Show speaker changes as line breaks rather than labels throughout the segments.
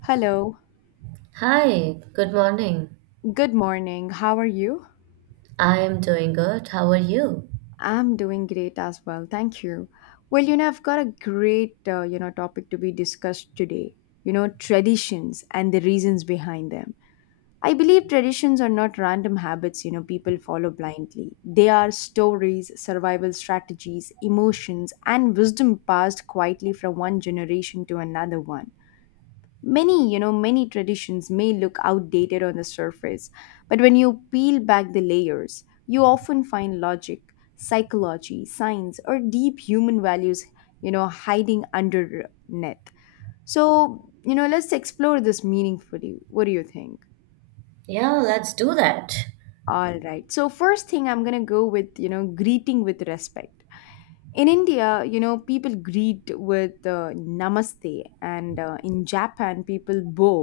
Hello.
Hi, good morning.
Good morning. How are you?
I am doing good. How are you?
I'm doing great as well. Thank you. I've got a great, topic to be discussed today. Traditions and the reasons behind them. I believe traditions are not random habits, people follow blindly. They are stories, survival strategies, emotions, and wisdom passed quietly from one generation to another one. Many you know many traditions may look outdated on the surface, but when you peel back the layers you often find logic, psychology, science, or deep human values hiding under net. So let's explore this meaningfully. What do you think?
Yeah, let's do that.
All right, so first thing I'm going to go with, greeting with respect. In India, people greet with namaste, and in Japan, people bow,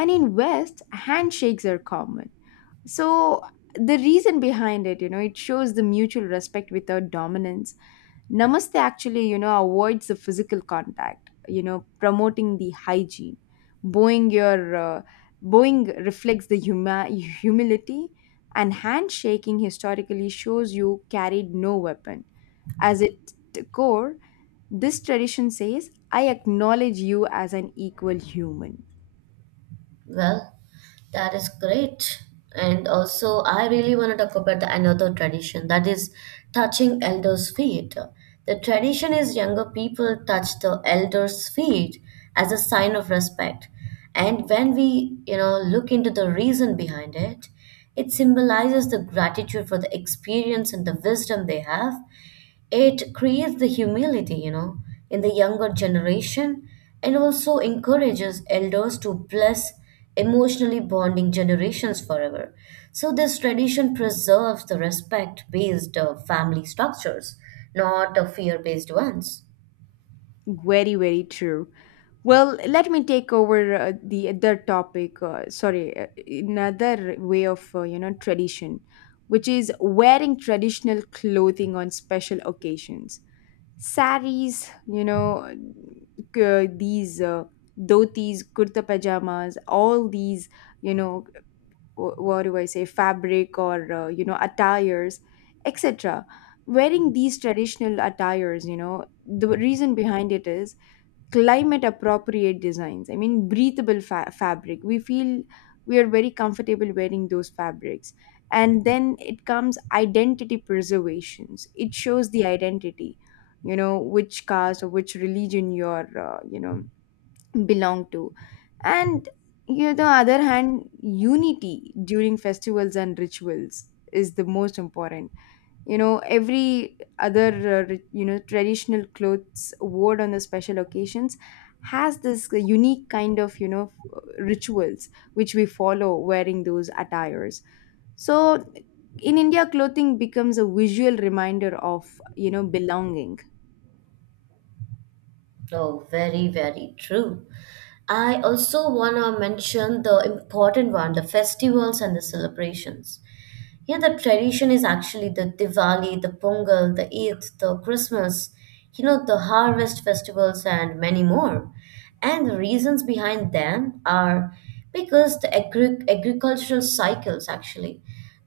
and in West, handshakes are common. So the reason behind it, it shows the mutual respect without dominance. Namaste actually, avoids the physical contact, promoting the hygiene. Bowing your uh, bowing reflects the humility, and handshaking historically shows you carried no weapon. As it core, this tradition says, "I acknowledge you as an equal human."
Well, that is great. And also, I really want to talk about the another tradition, that is touching elders' feet. The tradition is younger people touch the elders' feet as a sign of respect. And when we, you know, look into the reason behind it, it symbolizes the gratitude for the experience and the wisdom they have. It creates the humility, you know, in the younger generation and also encourages elders to bless, emotionally bonding generations forever. So this tradition preserves the respect based family structures, not the fear based ones.
Very, very true. Well, let me take over the other topic. Sorry, another way of tradition, which is wearing traditional clothing on special occasions. Saris, these dhotis, kurta pajamas, all these, you know, what do I say, fabric or attires, etc. Wearing these traditional attires, the reason behind it is climate appropriate designs. I mean, breathable fabric. We feel we are very comfortable wearing those fabrics, and then it comes identity preservations. It shows the identity, which caste or which religion you're belong to. And the other hand, unity during festivals and rituals is the most important. Every other traditional clothes worn on the special occasions has this unique kind of rituals which we follow wearing those attires. So in india clothing becomes a visual reminder of belonging.
Oh, very, very true. I also want to mention the important one, the festivals and the celebrations. Yeah, the tradition is actually the Diwali, the Pongal, the Eid, the Christmas, you know, the harvest festivals and many more. And the reasons behind them are because the agricultural cycles, actually.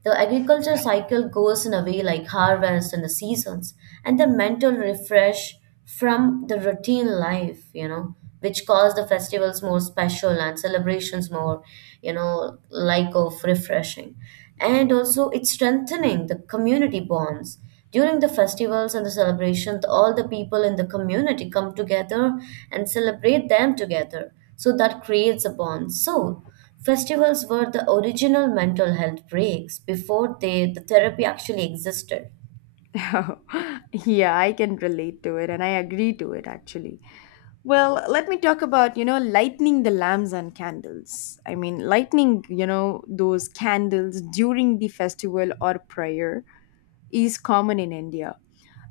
The agricultural cycle goes in a way like harvest and the seasons, and the mental refresh from the routine life, you know, which cause the festivals more special and celebrations more, you know, like of refreshing. And also, it's strengthening the community bonds. During the festivals and the celebrations, all the people in the community come together and celebrate them together. So that creates a bond. So festivals were the original mental health breaks before they, the therapy, actually existed.
Yeah, I can relate to it and I agree to it actually. Well, let me talk about, lighting the lamps and candles. I mean, lighting, those candles during the festival or prayer is common in India.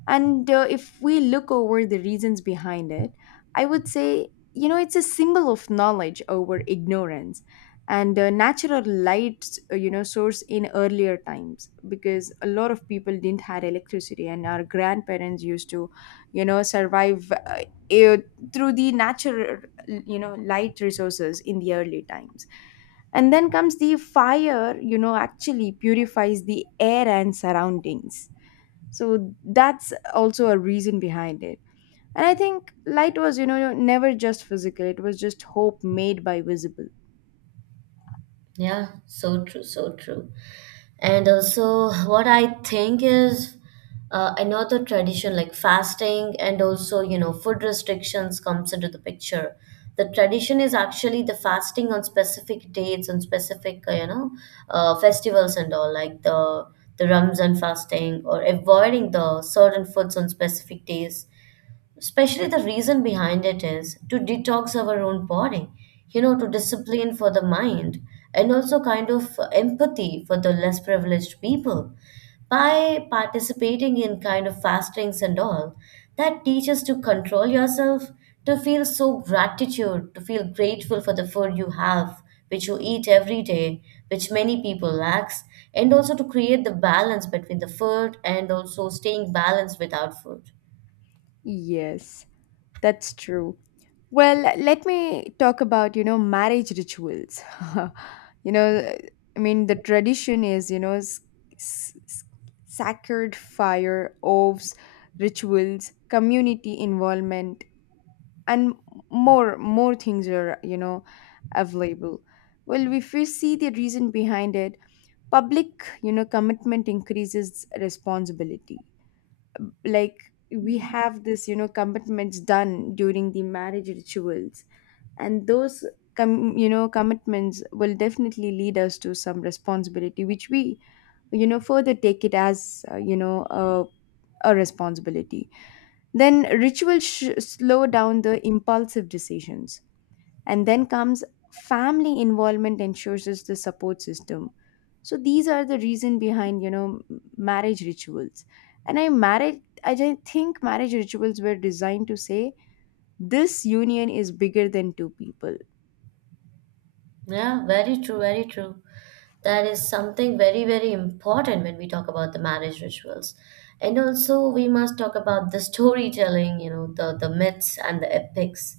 And if we look over the reasons behind it, I would say, it's a symbol of knowledge over ignorance, and natural light, source in earlier times, because a lot of people didn't had electricity and our grandparents used to, survive eh, through the natural, light resources in the early times. And then comes the fire, actually purifies the air and surroundings, so that's also a reason behind it. And I think light was, never just physical. It was just hope made by visible.
Yeah, so true, so true. And also, what I think is another tradition like fasting and also, you know, food restrictions comes into the picture. The tradition is actually the fasting on specific dates, on specific, you know, festivals and all, like the Ramzan fasting or avoiding the certain foods on specific days. Especially the reason behind it is to detox our own body, you know, to discipline for the mind, and also kind of empathy for the less privileged people. By participating in kind of fastings and all, that teaches to control yourself, to feel so gratitude, to feel grateful for the food you have, which you eat every day, which many people lacks, and also to create the balance between the food and also staying balanced without food.
Yes, that's true. Well, let me talk about, marriage rituals. you know I mean, the tradition is, s- s- sacred fire, oaths, rituals, community involvement, and more things are, available. Well, if we see the reason behind it, public, commitment increases responsibility. Like, we have this, commitments done during the marriage rituals, and those, commitments will definitely lead us to some responsibility which we, further take it as a responsibility. Then rituals slow down the impulsive decisions, and then comes family involvement ensures is the support system. So these are the reason behind, marriage rituals. And I think marriage rituals were designed to say this union is bigger than two people.
Yeah, very true, very true. That is something very, very important when we talk about the marriage rituals. And also we must talk about the storytelling, you know, the myths and the epics.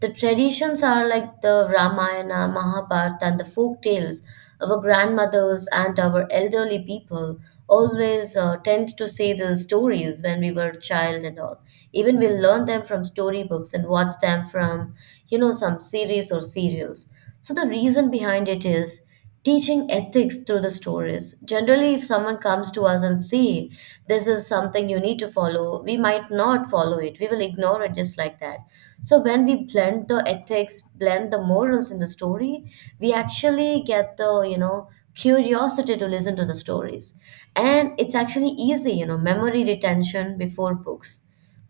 The traditions are like the Ramayana, Mahabharata, and the folk tales. Our grandmothers and our elderly people always tend to say these stories when we were child and all. Even we learn them from storybooks and watch them from, you know, some series or serials. So the reason behind it is teaching ethics through the stories. Generally, if someone comes to us and say, this is something you need to follow, we might not follow it. We will ignore it just like that. So when we blend the ethics, blend the morals in the story, we actually get the, you know, curiosity to listen to the stories. And it's actually easy, you know, memory retention before books.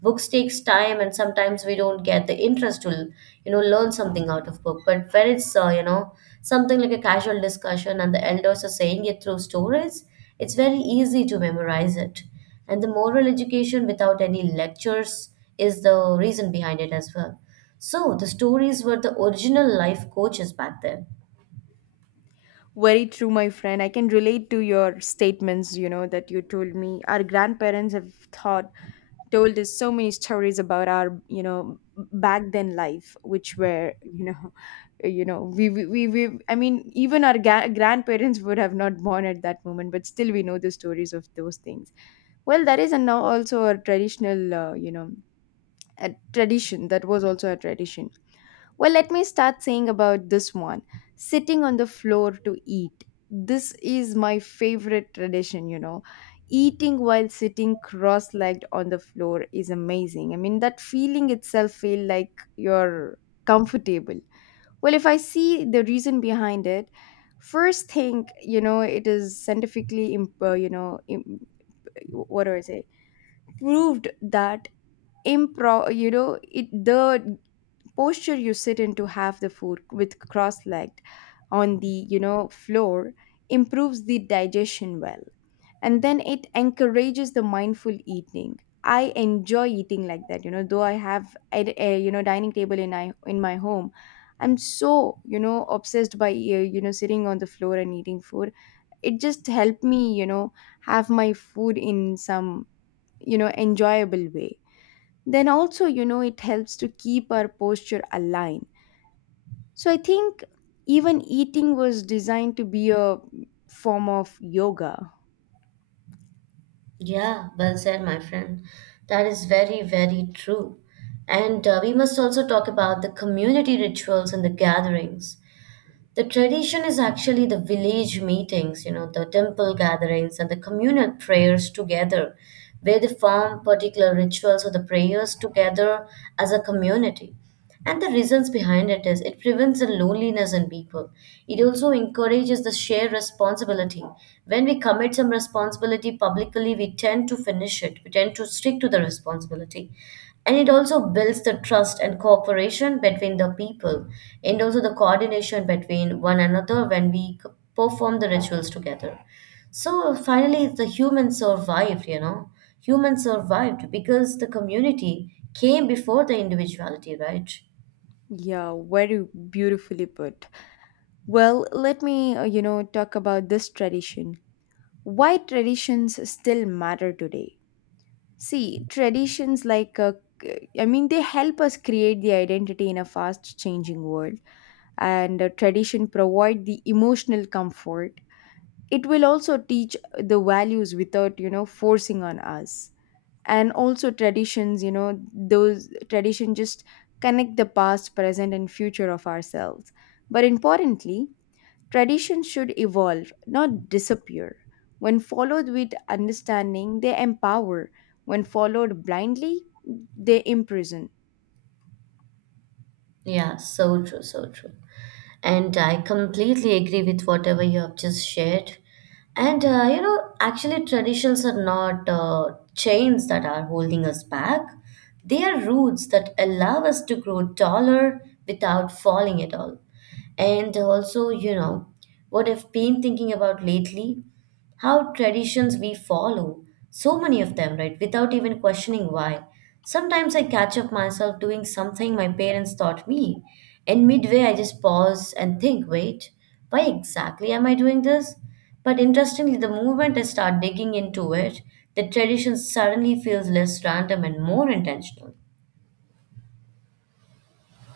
Books takes time, and sometimes we don't get the interest to, you know, learn something out of book. But when it's you know, something like a casual discussion and the elders are saying it through stories, it's very easy to memorize it. And the moral education without any lectures is the reason behind it as well. So the stories were the original life coaches back then.
Very true, my friend. I can relate to your statements, you know, that you told me. Our grandparents have thought told us so many stories about our, back then life, which were, you know we I mean even our grandparents would have not born at that moment, but still we know the stories of those things. Well that is and now also a traditional you know a tradition that was also a tradition. Well, let me start saying about this one, sitting on the floor to eat. This is my favorite tradition, you know. Eating while sitting cross legged on the floor is amazing. I mean, that feeling itself feel like you're comfortable. Well, if I see the reason behind it, first thing, it is scientifically, what do I say, proved that it the posture you sit in to have the food with cross-legged on the, floor improves the digestion well, and then it encourages the mindful eating. I enjoy eating like that, you know, though I have a, a dining table in I in my home. I'm so, obsessed by sitting on the floor and eating food. It just helped me, have my food in some, enjoyable way. Then also, you know, it helps to keep our posture aligned. So I think even eating was designed to be a form of yoga.
Yeah, well said, my friend. That is very, very true. And we must also talk about the community rituals and the gatherings. The tradition is actually the village meetings, you know, the temple gatherings and the communal prayers together, where they form particular rituals or the prayers together as a community. And the reasons behind it is it prevents the loneliness in people. It also encourages the shared responsibility. When we commit some responsibility publicly, we tend to finish it. We tend to stick to the responsibility. And it also builds the trust and cooperation between the people, and also the coordination between one another when we perform the rituals together. So finally, the humans survived, you know, humans survived because the community came before the individuality, right?
Yeah, very beautifully put. Well, let me, talk about this tradition. Why traditions still matter today? See, traditions like, I mean, they help us create the identity in a fast changing world, and tradition provide the emotional comfort. It will also teach the values without, forcing on us. And also traditions, you know those tradition just connect the past, present and future of ourselves. But importantly, traditions should evolve, not disappear. When followed with understanding, they empower. When followed blindly, they imprison.
Yeah, so true, so true. And I completely agree with whatever you have just shared. And you know, actually, traditions are not chains that are holding us back. They are roots that allow us to grow taller without falling at all. And also, you know, what I've been thinking about lately, how traditions we follow, so many of them, right, without even questioning why. Sometimes I catch up myself doing something my parents taught me, and midway I just pause and think, wait, why exactly am I doing this? But interestingly, the moment I start digging into it, the tradition suddenly feels less random and more intentional.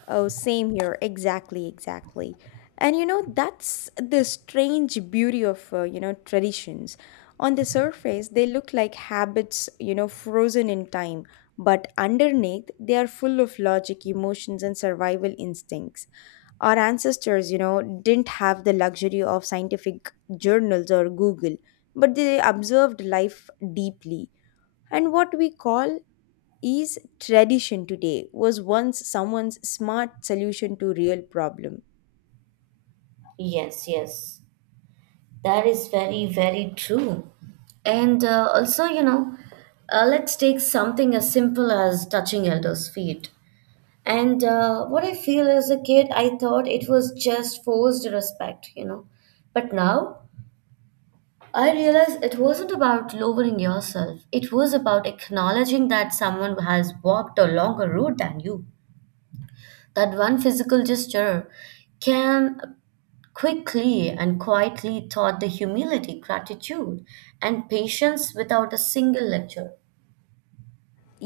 Oh, same here. Exactly, exactly. And you know, that's the strange beauty of, traditions. On the surface, they look like habits, you know, frozen in time, but underneath, they are full of logic, emotions, and survival instincts. Our ancestors, you know, didn't have the luxury of scientific journals or Google, but they observed life deeply. And what we call is tradition today was once someone's smart solution to real problem.
Yes, yes. That is very, very true. And also, you know, let's take something as simple as touching elders' feet. And what I feel as a kid, I thought it was just forced respect, you know. But now I realize it wasn't about lowering yourself, it was about acknowledging that someone has walked a longer route than you. That one physical gesture can quickly and quietly taught the humility, gratitude, and patience without a single lecture.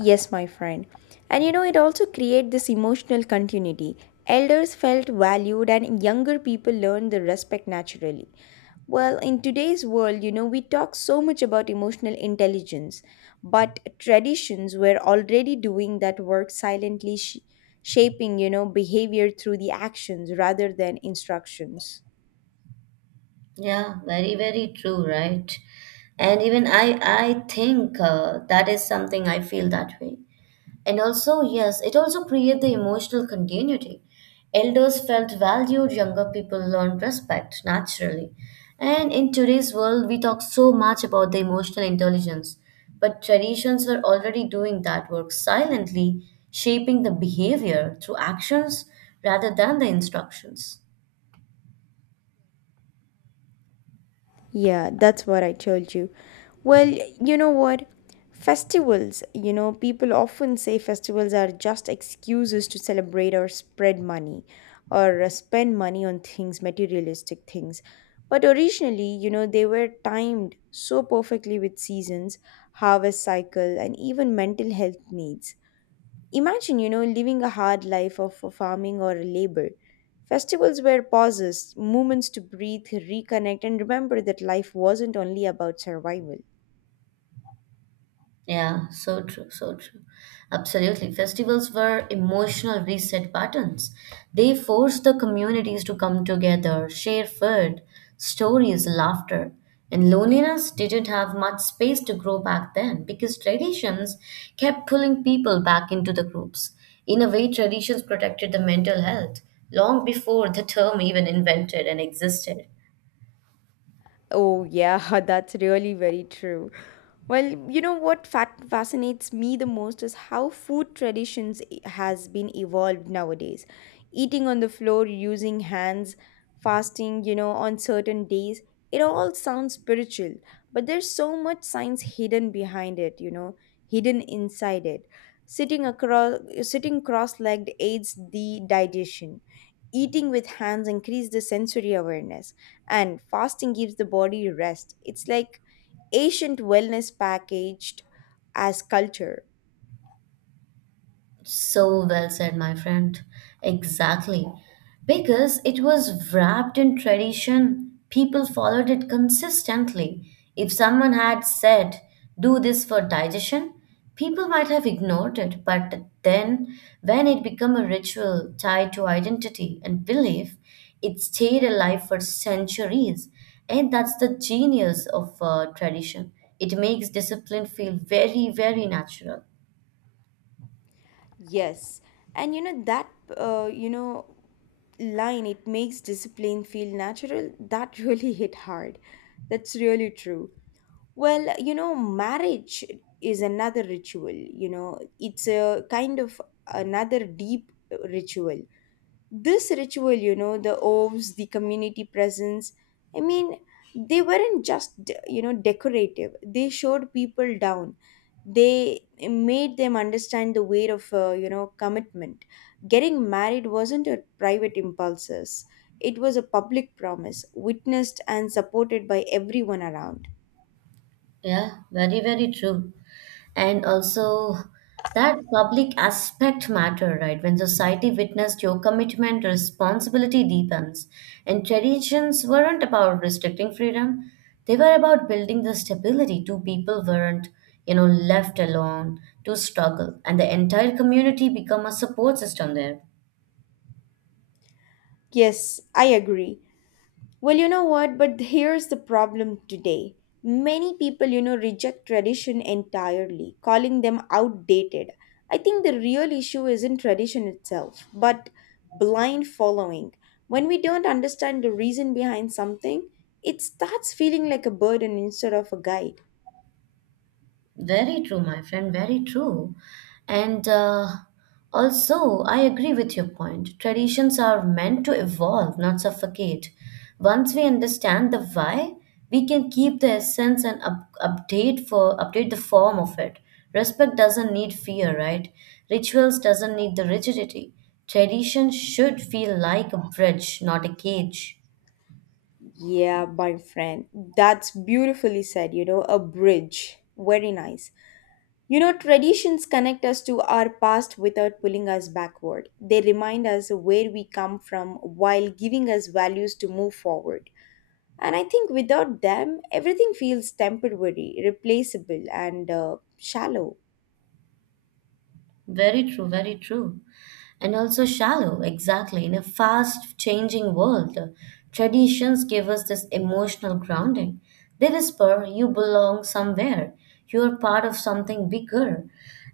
Yes, my friend. And you know, it also create this emotional continuity. Elders felt valued and younger people learned the respect naturally. Well, in today's world, you know, we talk so much about emotional intelligence, but traditions were already doing that work silently, shaping, you know, behavior through the actions rather than instructions.
Yeah, very, very true, right? And even I think that is something I feel that way. And also, yes, it also create the emotional continuity. Elders felt valued, younger people learned respect naturally. And in today's world, we talk so much about the emotional intelligence, but traditions were already doing that work silently, shaping the behavior through actions rather than the instructions.
Yeah, that's what I told you. Well, you know what? Festivals, you know, people often say festivals are just excuses to celebrate or spread money, or spend money on things, materialistic things. But originally, you know, they were timed so perfectly with seasons, harvest cycle, and even mental health needs. Imagine, you know, living a hard life of farming or a labor. Festivals were pauses, moments to breathe, reconnect, and remember that life wasn't only about survival.
Yeah, so true, so true. Absolutely. Festivals were emotional reset buttons. They forced the communities to come together, share food, stories, laughter. And loneliness didn't have much space to grow back then, because traditions kept pulling people back into the groups. In a way, traditions protected the mental health long before the term even invented and existed.
Oh, yeah, that's really very true. Well, you know what fat fascinates me the most is how food traditions has been evolved nowadays. Eating on the floor, using hands, fasting, you know, on certain days, it all sounds spiritual, but there's so much science hidden behind it, you know, hidden inside it. Sitting cross-legged aids the digestion. Eating with hands increase the sensory awareness, and fasting gives the body rest. It's like ancient wellness packaged as culture.
So well said, my friend. Exactly. Because it was wrapped in tradition, people followed it consistently. If someone had said, do this for digestion, people might have ignored it. But then, when it became a ritual tied to identity and belief, it stayed alive for centuries. And that's the genius of tradition. It makes discipline feel very, very natural.
Yes. And you know that, uh, you know line, it makes discipline feel natural, that really hit hard. That's really true. Well, you know, marriage is another ritual, you know. It's a kind of another deep ritual. This ritual, you know, the oves, the community presence, I mean, they weren't just, you know, decorative. They showed people down. They made them understand the weight of, commitment. Getting married wasn't a private impulses. It was a public promise, witnessed and supported by everyone around.
Yeah, very, very true. And also that public aspect matter, right? When society witnessed your commitment, responsibility deepens. And traditions weren't about restricting freedom. They were about building the stability. Two people weren't, you know, left alone to struggle. And the entire community become a support system there.
Yes, I agree. Well, you know what? But here's the problem today. Many people, you know, reject tradition entirely, calling them outdated. I think the real issue isn't tradition itself, but blind following. When we don't understand the reason behind something, it starts feeling like a burden instead of a guide.
Very true, my friend, very true. And also, I agree with your point. Traditions are meant to evolve, not suffocate. Once we understand the why, we can keep the essence and update for update the form of it. Respect doesn't need fear, right? Rituals doesn't need the rigidity. Tradition should feel like a bridge, not a cage.
Yeah, my friend. That's beautifully said, you know, a bridge. Very nice. You know, traditions connect us to our past without pulling us backward. They remind us where we come from while giving us values to move forward. And I think without them, everything feels temporary, replaceable, and shallow.
Very true, very true. And also shallow, exactly. In a fast changing world, traditions give us this emotional grounding. They whisper, you belong somewhere, you're part of something bigger.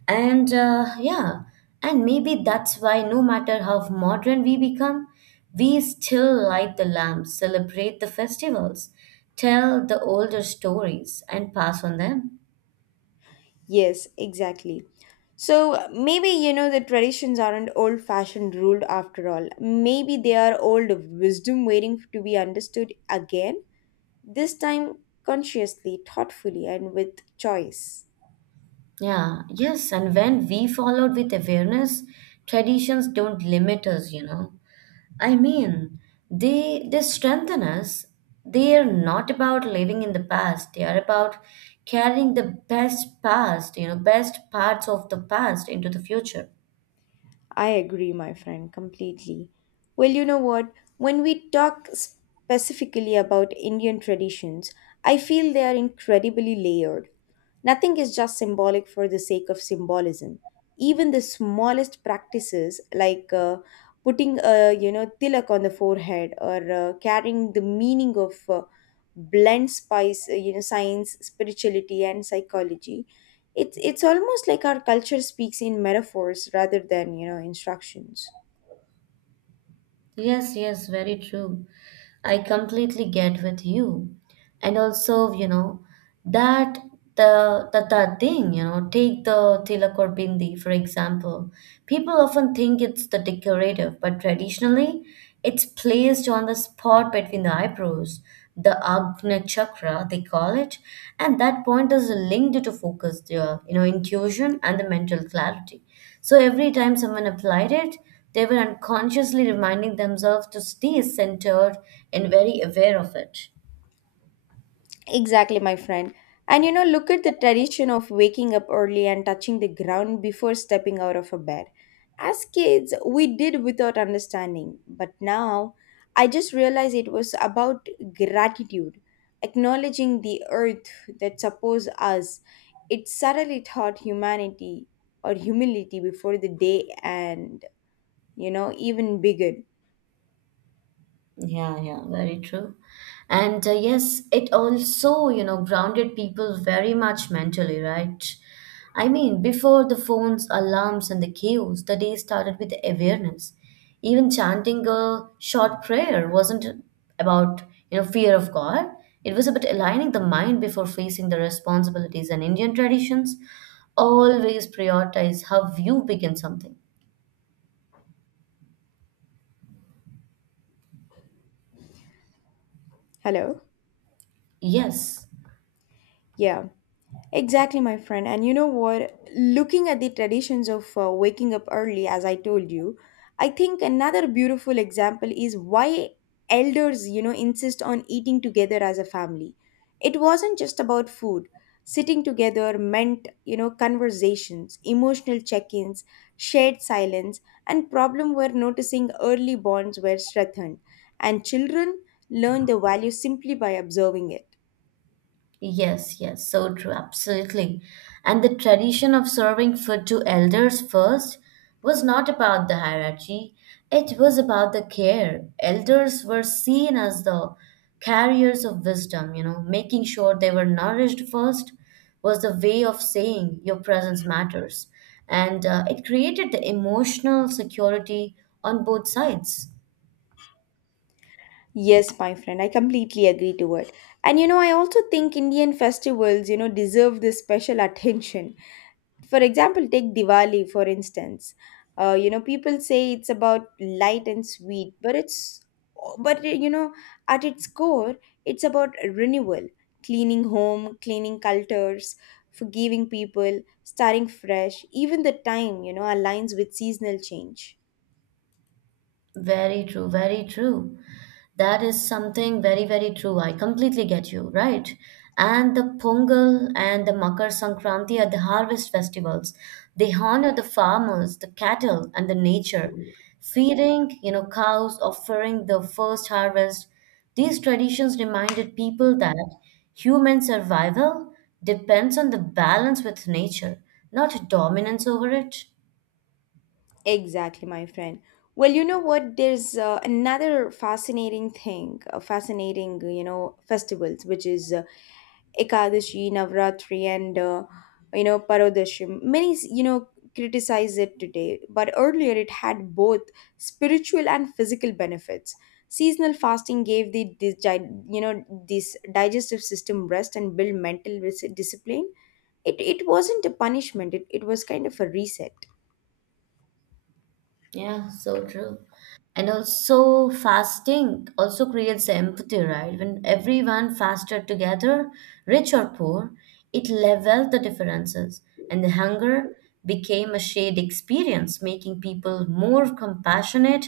And yeah, and maybe that's why no matter how modern we become, we still light the lamps, celebrate the festivals, tell the older stories, and pass on them.
Yes, exactly. So maybe, you know, the traditions aren't old fashioned ruled after all. Maybe they are old wisdom waiting to be understood again, this time consciously, thoughtfully, and with choice.
Yeah, yes, and when we followed with awareness, traditions don't limit us, you know. I mean, they strengthen us. They are not about living in the past. They are about carrying the best past, you know, best parts of the past into the future.
I agree, my friend, completely. Well, you know what? When we talk specifically about Indian traditions, I feel they are incredibly layered. Nothing is just symbolic for the sake of symbolism. Even the smallest practices, like putting a tilak on the forehead or carrying the meaning of blend spice, you know, science, spirituality, and psychology, it's almost like our culture speaks in metaphors rather than, you know, instructions.
Yes, yes, very true. I completely get with you. And also, you know, that the thing, you know, take the tilak or bindi, for example. People often think it's the decorative, but traditionally it's placed on the spot between the eyebrows, the Agna chakra, they call it, and that point is linked to focus, the you know, intuition and the mental clarity. So every time someone applied it, they were unconsciously reminding themselves to stay centered and very aware of it.
Exactly, my friend. And you know, look at the tradition of waking up early and touching the ground before stepping out of a bed. As kids, we did without understanding, but now I just realized it was about gratitude, acknowledging the earth that supports us. It suddenly taught humanity or humility before the day and, you know, even began.
Yeah, yeah, very true. And yes, it also, you know, grounded people very much mentally, right? I mean, before the phones, alarms, and the cues, the day started with awareness. Even chanting a short prayer wasn't about, you know, fear of God. It was about aligning the mind before facing the responsibilities. And Indian traditions always prioritize how you begin something.
Hello?
Yes.
Yeah, exactly, my friend. And you know what? Looking at the traditions of waking up early, as I told you, I think another beautiful example is why elders, you know, insist on eating together as a family. It wasn't just about food. Sitting together meant, you know, conversations, emotional check ins, shared silence, and problem were noticing early bonds were strengthened. And children learn the value simply by observing it.
Yes, yes, so true, absolutely. And the tradition of serving food to elders first was not about the hierarchy, it was about the care. Elders were seen as the carriers of wisdom, you know, making sure they were nourished first was the way of saying your presence matters. And it created the emotional security on both sides.
Yes, my friend, I completely agree to it. And you know, I also think Indian festivals, you know, deserve this special attention. For example, take Diwali, for instance. You know, people say it's about light and sweet, but you know, at its core, it's about renewal, cleaning home, cleaning cultures, forgiving people, starting fresh. Even the time, you know, aligns with seasonal change.
Very true, very true. That is something very, very true. I completely get you, right? And the Pongal and the Makar Sankranti are the harvest festivals. They honor the farmers, the cattle, and the nature. Feeding, you know, cows, offering the first harvest. These traditions reminded people that human survival depends on the balance with nature, not dominance over it.
Exactly, my friend. Well, you know what? There's another fascinating thing, you know, festivals, which is Ekadashi, Navratri, and, you know, Parodashi. Many, you know, criticize it today, but earlier it had both spiritual and physical benefits. Seasonal fasting gave you know, this digestive system rest and built mental discipline. It wasn't a punishment, it was kind of a reset.
Yeah, so true. And also, fasting also creates empathy, right? When everyone fasted together, rich or poor, it leveled the differences, and the hunger became a shared experience, making people more compassionate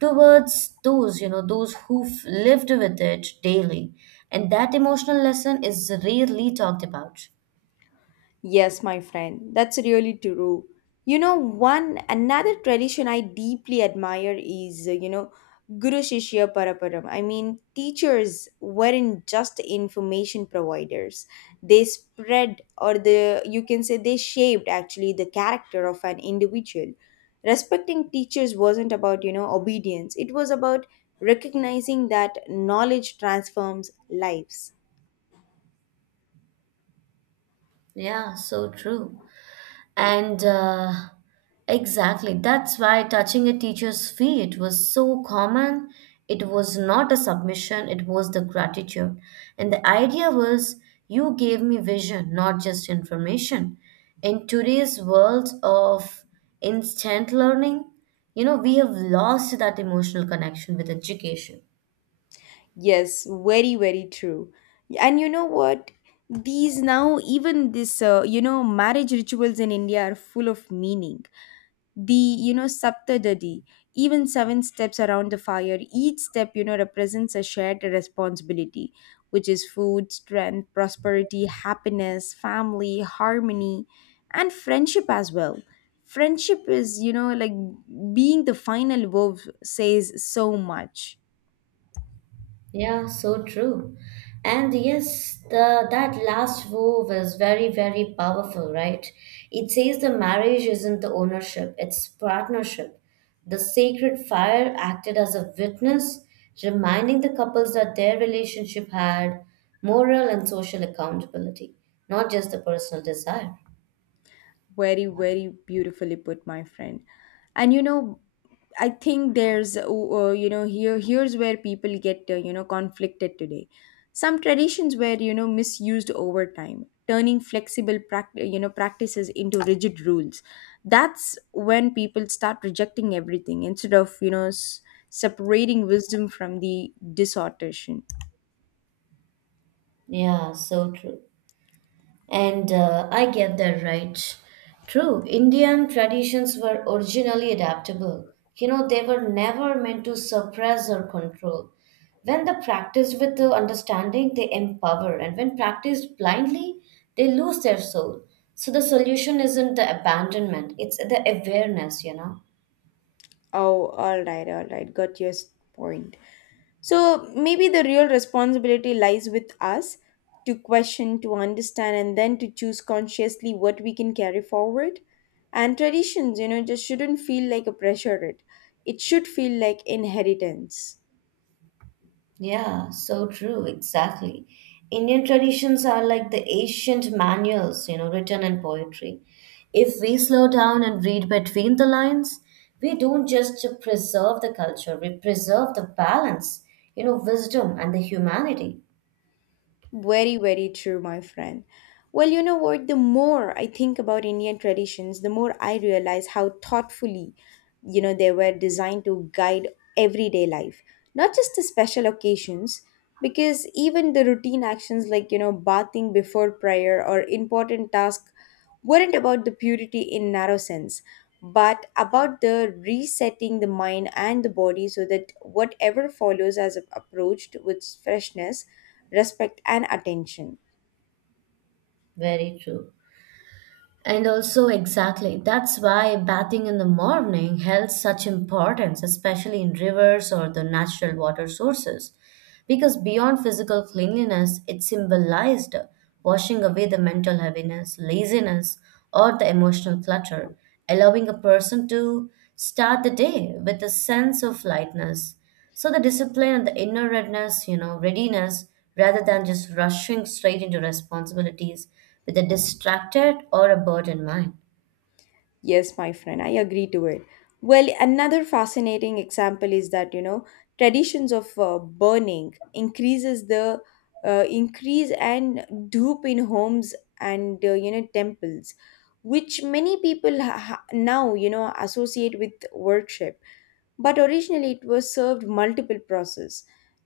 towards those, you know, those who've lived with it daily. And that emotional lesson is rarely talked about.
Yes, my friend, that's really true. You know, one another tradition I deeply admire is, you know, Guru Shishya Paraparam. I mean, teachers weren't just information providers. They spread, or the you can say they shaped actually the character of an individual. Respecting teachers wasn't about, you know, obedience. It was about recognizing that knowledge transforms lives.
Yeah, so true. And exactly, that's why touching a teacher's feet was so common. It was not a submission, it was the gratitude. And the idea was you gave me vision, not just information. In today's world of instant learning, you know, we have lost that emotional connection with education.
Yes, very, very true. And you know what? These now, even this, you know, marriage rituals in India are full of meaning. The, you know, Saptadadi, even seven steps around the fire, each step, you know, represents a shared responsibility, which is food, strength, prosperity, happiness, family, harmony, and friendship as well. Friendship is, you know, like being the final verb says so much.
Yeah, so true. And yes, the that last vow was very, very powerful, right? It says the marriage isn't the ownership, it's partnership. The sacred fire acted as a witness, reminding the couples that their relationship had moral and social accountability, not just the personal desire.
Very very beautifully put, my friend. And you know, I think there's you know, here's where people get you know, conflicted today. Some traditions were you know misused over time, turning flexible you know practices into rigid rules. That's when people start rejecting everything instead of you know separating wisdom from the distortion.
Yeah, so true. And I get that right. True, Indian traditions were originally adaptable. You know, they were never meant to suppress or control. When they practiced with the understanding, they empower, and when practiced blindly, they lose their soul. So the solution isn't the abandonment, it's the awareness, you know.
Oh, all right, all right, got your point. So maybe the real responsibility lies with us to question, to understand, and then to choose consciously what we can carry forward. And traditions, you know, just shouldn't feel like a pressure. It should feel like inheritance.
Yeah, so true, exactly. Indian traditions are like the ancient manuals, you know, written in poetry. If we slow down and read between the lines, we don't just preserve the culture, we preserve the balance, you know, wisdom and the humanity.
Very, very true, my friend. Well, you know what? The more I think about Indian traditions, the more I realize how thoughtfully you know they were designed to guide everyday life, not just the special occasions, because even the routine actions like you know bathing before prayer or important tasks weren't about the purity in narrow sense, but about the resetting the mind and the body so that whatever follows as approached with freshness, respect, and attention.
Very true. And also, exactly, that's why bathing in the morning held such importance, especially in rivers or the natural water sources. Because beyond physical cleanliness, it symbolized washing away the mental heaviness, laziness, or the emotional clutter, allowing a person to start the day with a sense of lightness. So the discipline and the inner readiness, rather than just rushing straight into responsibilities with a distracted or a burdened mind.
Yes, my friend, I agree to it. Well, another fascinating example is that you know traditions of burning increases the increase and dupe in homes and you know temples, which many people now you know associate with worship. But originally, it was served multiple process,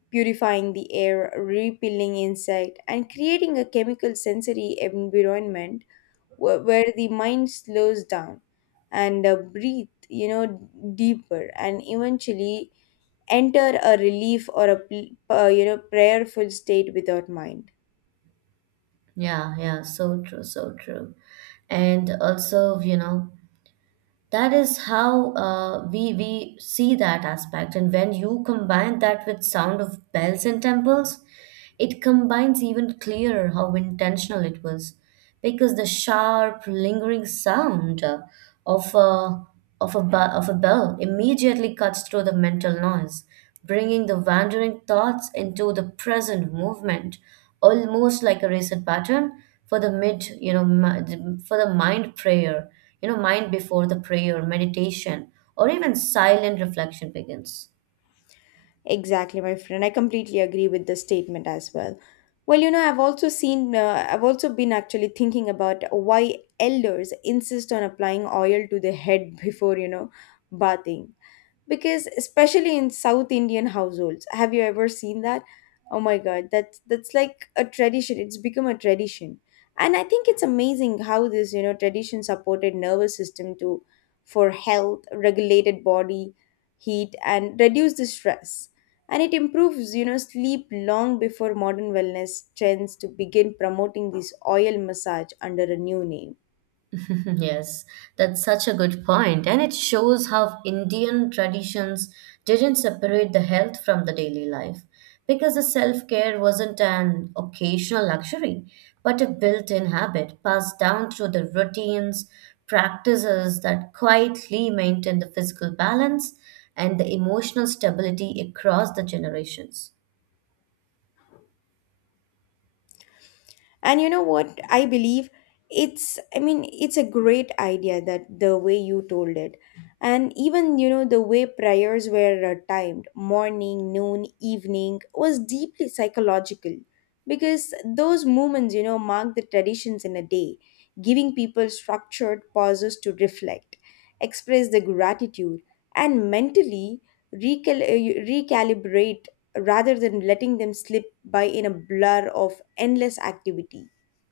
purifying the air, repelling insect, and creating a chemical sensory environment where the mind slows down and breathe you know deeper and eventually enter a relief or a you know prayerful state without mind.
Yeah, yeah, so true, so true. And also, you know, that is how we see that aspect. And when you combine that with sound of bells and temples, it combines even clearer how intentional it was, because the sharp, lingering sound of a of a bell immediately cuts through the mental noise, bringing the wandering thoughts into the present movement, almost like a reset pattern for the mid, you know, mi- for the mind before the prayer, meditation, or even silent reflection begins.
Exactly, my friend, I completely agree with the statement as well. Well, you know, I've also seen I've also been actually thinking about why elders insist on applying oil to the head before you know bathing, because especially in south Indian households, have you ever seen that? Oh my god, that's like a tradition, it's become a tradition. And I think it's amazing how this you know tradition supported nervous system to for health, regulated body heat, and reduce the stress, and it improves you know sleep long before modern wellness trends to begin promoting this oil massage under a new name.
Yes, that's such a good point, and it shows how Indian traditions didn't separate the health from the daily life because the self-care wasn't an occasional luxury, but a built-in habit passed down through the routines, practices that quietly maintain the physical balance and the emotional stability across the generations.
And you know what? I believe it's, I mean, it's a great idea that the way you told it. And even, you know, the way prayers were timed, morning, noon, evening, was deeply psychological because those moments, you know, mark the traditions in a day, giving people structured pauses to reflect, express their gratitude, and mentally recalibrate rather than letting them slip by in a blur of endless activity.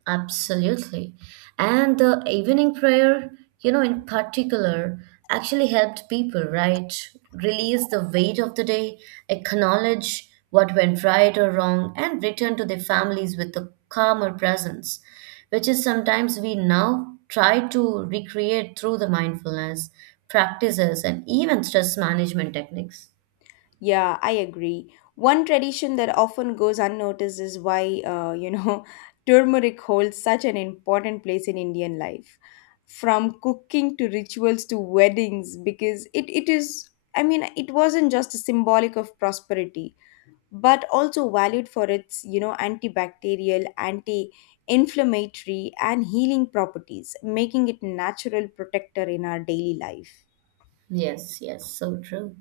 Absolutely. And the evening prayer, you know, in particular, actually helped people, right? Release the weight of the day, acknowledge what went right or wrong, and return to their families with a calmer presence, which is sometimes we now try to recreate through the mindfulness practices and even stress management techniques.
Yeah, I agree. One tradition that often goes unnoticed is why, you know, turmeric holds such an important place in Indian life. From cooking to rituals to weddings, because it is, I mean, it wasn't just symbolic of prosperity, but also valued for its you know antibacterial, anti-inflammatory, and healing properties, making it a natural protector in our daily life.
Yes, yes, so true.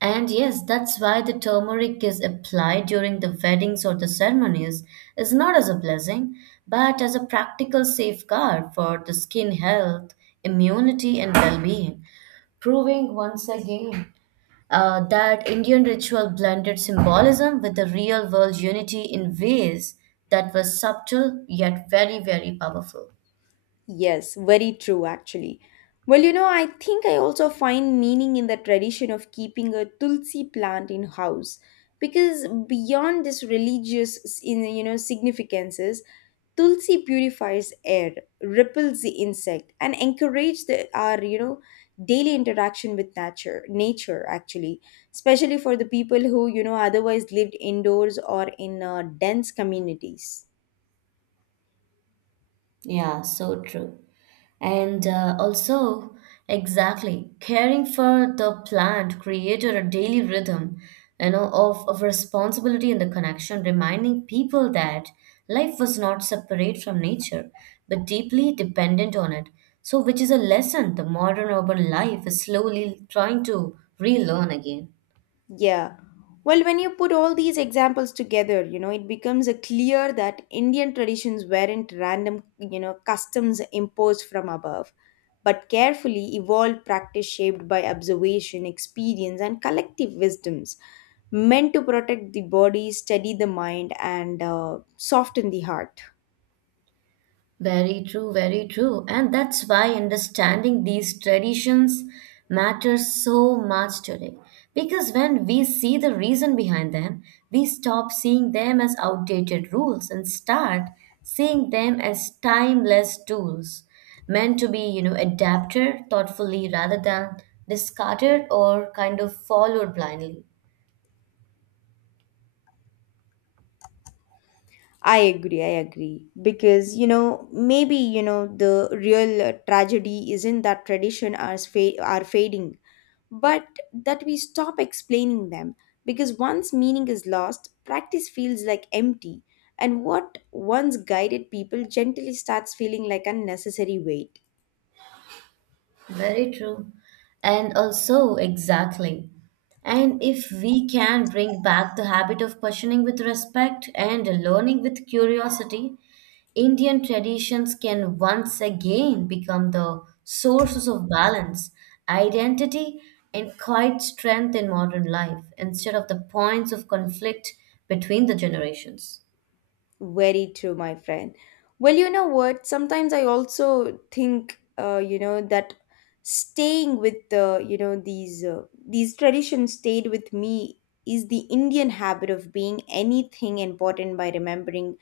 And yes, that's why the turmeric is applied during the weddings or the ceremonies is not as a blessing, but as a practical safeguard for the skin health, immunity, and well-being, proving once again that Indian ritual blended symbolism with the real-world unity in ways that were subtle yet very, very powerful.
Yes, very true actually. Well, you know, I think I also find meaning in the tradition of keeping a tulsi plant in house, because beyond this religious in you know significances, Tulsi purifies air, repels the insect, and encourages the, our you know daily interaction with nature. Nature actually, especially for the people who you know otherwise lived indoors or in dense communities.
Yeah, so true. And also, exactly, caring for the plant created a daily rhythm, you know, of responsibility and the connection, reminding people that life was not separate from nature, but deeply dependent on it. So, which is a lesson the modern urban life is slowly trying to relearn again.
Yeah. Well, when you put all these examples together, you know, it becomes a clear that Indian traditions weren't random, you know, customs imposed from above, but carefully evolved practice shaped by observation, experience, and collective wisdoms meant to protect the body, steady the mind, and soften the heart.
Very true, very true. And that's why understanding these traditions matters so much today. Because when we see the reason behind them, we stop seeing them as outdated rules and start seeing them as timeless tools meant to be, you know, adapted thoughtfully rather than discarded or kind of followed blindly.
I agree, I agree. Because, you know, maybe, you know, the real tragedy isn't that tradition are fading, but that we stop explaining them, because once meaning is lost, practice feels like empty, and what once guided people gently starts feeling like unnecessary weight.
Very true. And also, exactly. And if we can bring back the habit of questioning with respect and learning with curiosity, Indian traditions can once again become the sources of balance, identity, and quiet strength in modern life instead of the points of conflict between the generations.
Very true, my friend. Well, you know what? Sometimes I also think, you know, that staying with the, you know, these traditions stayed with me is the Indian habit of being anything important by remembering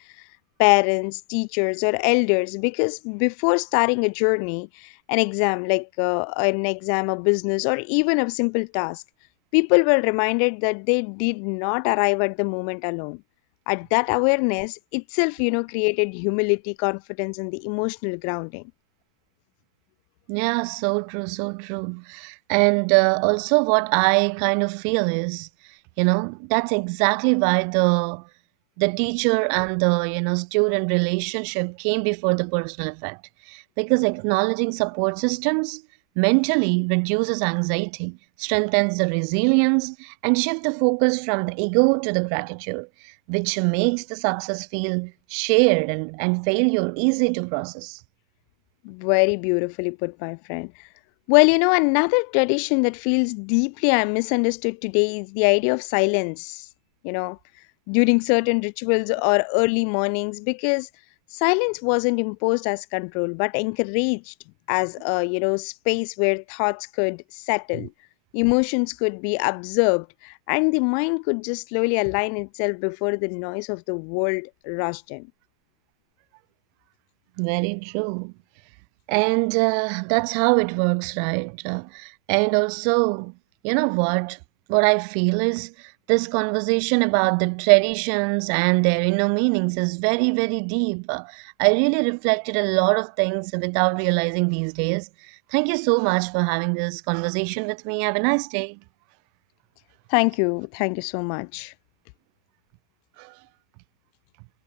parents, teachers, or elders, because before starting a journey, an exam, a business, or even a simple task, people were reminded that they did not arrive at the moment alone. At that awareness itself, you know, created humility, confidence, and the emotional grounding.
Yeah, so true, so true. And also, what I kind of feel is, you know, that's exactly why the teacher and the you know student relationship came before the personal effect, because acknowledging support systems mentally reduces anxiety, strengthens the resilience, and shift the focus from the ego to the gratitude, which makes the success feel shared and failure easy to process.
Very beautifully put, my friend. Well, you know, another tradition that feels deeply I misunderstood today is the idea of silence, you know, during certain rituals or early mornings, because silence wasn't imposed as control, but encouraged as a, you know, space where thoughts could settle, emotions could be observed, and the mind could just slowly align itself before the noise of the world rushed in.
Very true. And that's how it works, right? And also, you know what? What I feel is this conversation about the traditions and their inner meanings is very, very deep. I really reflected a lot of things without realizing these days. Thank you so much for having this conversation with me. Have a nice day.
Thank you. Thank you so much.